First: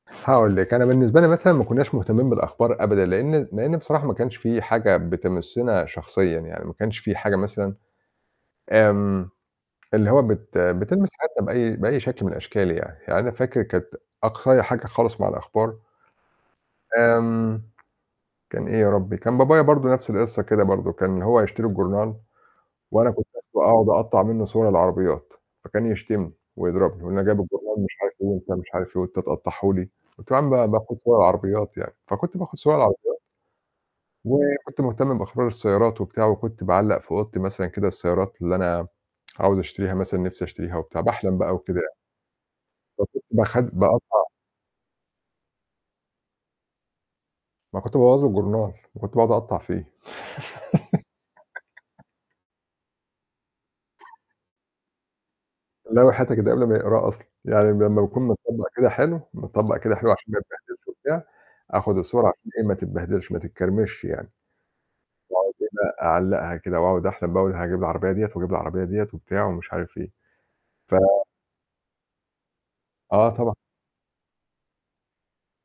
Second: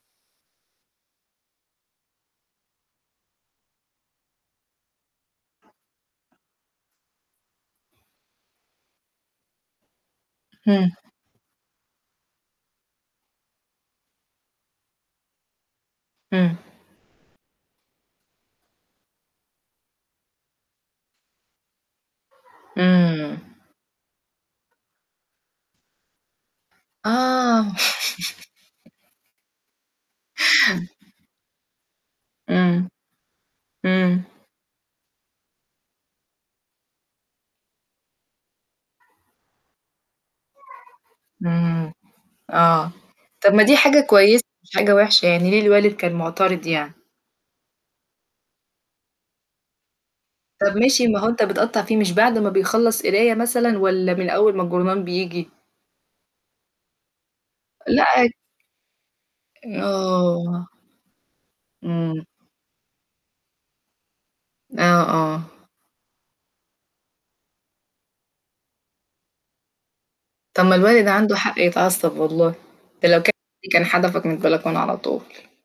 هاقول لِك. أنا بالنسبة لي مثلًا ما كُناش مهتمين بالأخبار أبدًا، لأن لأن بصراحة ما كانش في حاجة بتمسنا شخصيًا يعني، ما كانش في حاجة مثلًا، آمم اللي هو بت إمم. بتلمس حياتنا بأي بأي شكل من الأشكال يعني. يعني أنا فاكر كانت أقصايا حاجة خالص مع الأخبار إمم. آمم كان إيه يا ربي؟ كان بابايا برضه نفس القصة كده برضه، كان هو يشتري الجورنال وأنا كنت إمم. اخده أقعد أقطّع منه صور العربيات، فكان يشتمني ويضربني يقول لي: "أنا جايب آه. الجورنال،" مش عارف إيه، وأنت مش عارف إيه، "وأنت تقطعّه لي!" قُلت له: "يا عم ب باخد صور العربيات." يعني، فكنت باخد صور إمم. العربيات إمم. وكنت مهتم بإخبار السيارات وبتاع وكنت باعلّق في أوضتي مثلًا كده السيارات اللي أنا عاوز أشتريها مثلًا، نفِسي أشتريها وبتاع، باحلم بقى وكده يعني. إمم.آه، ب طب باخ ما دي حاجة باقطّع كويسة، مش حاجة وحشة، يعني ليه الوالد كان معترض يعني؟ ما كنت بابوّظ له الجورنال، وكنت باقعد أقطّع فيه. طب ماشي، ما هو أنت بتقطّع فيه، مش بعد ما بيخلّص قراية مثلًا؟ والَّا من أول ما الجرنال بييجي؟ لأ وحياتِك ده قبل ما يقراه أصلًا، يعني لما لأ بيكون عادي. متطبّق كده حلو، متطبّق كده حلو، عشان ما آه. يتبهدلش وبتاع، آخُد إمم. الصورة عشان إيه، ما تتبهدلش، ما تتكرمش يعني. آه، آه. وبعدين أعلّقها كده وأقعد أحلم بقى، أقول هاجيب العربية ديّة وأجيب العربية ديّة وبتاع ومش عارف إيه. طب ما ف الوالد عنده حق يتعصب والله، ده لو آه كان طبعًا. [unintelligible] كان حدفك من البلكونة على طول.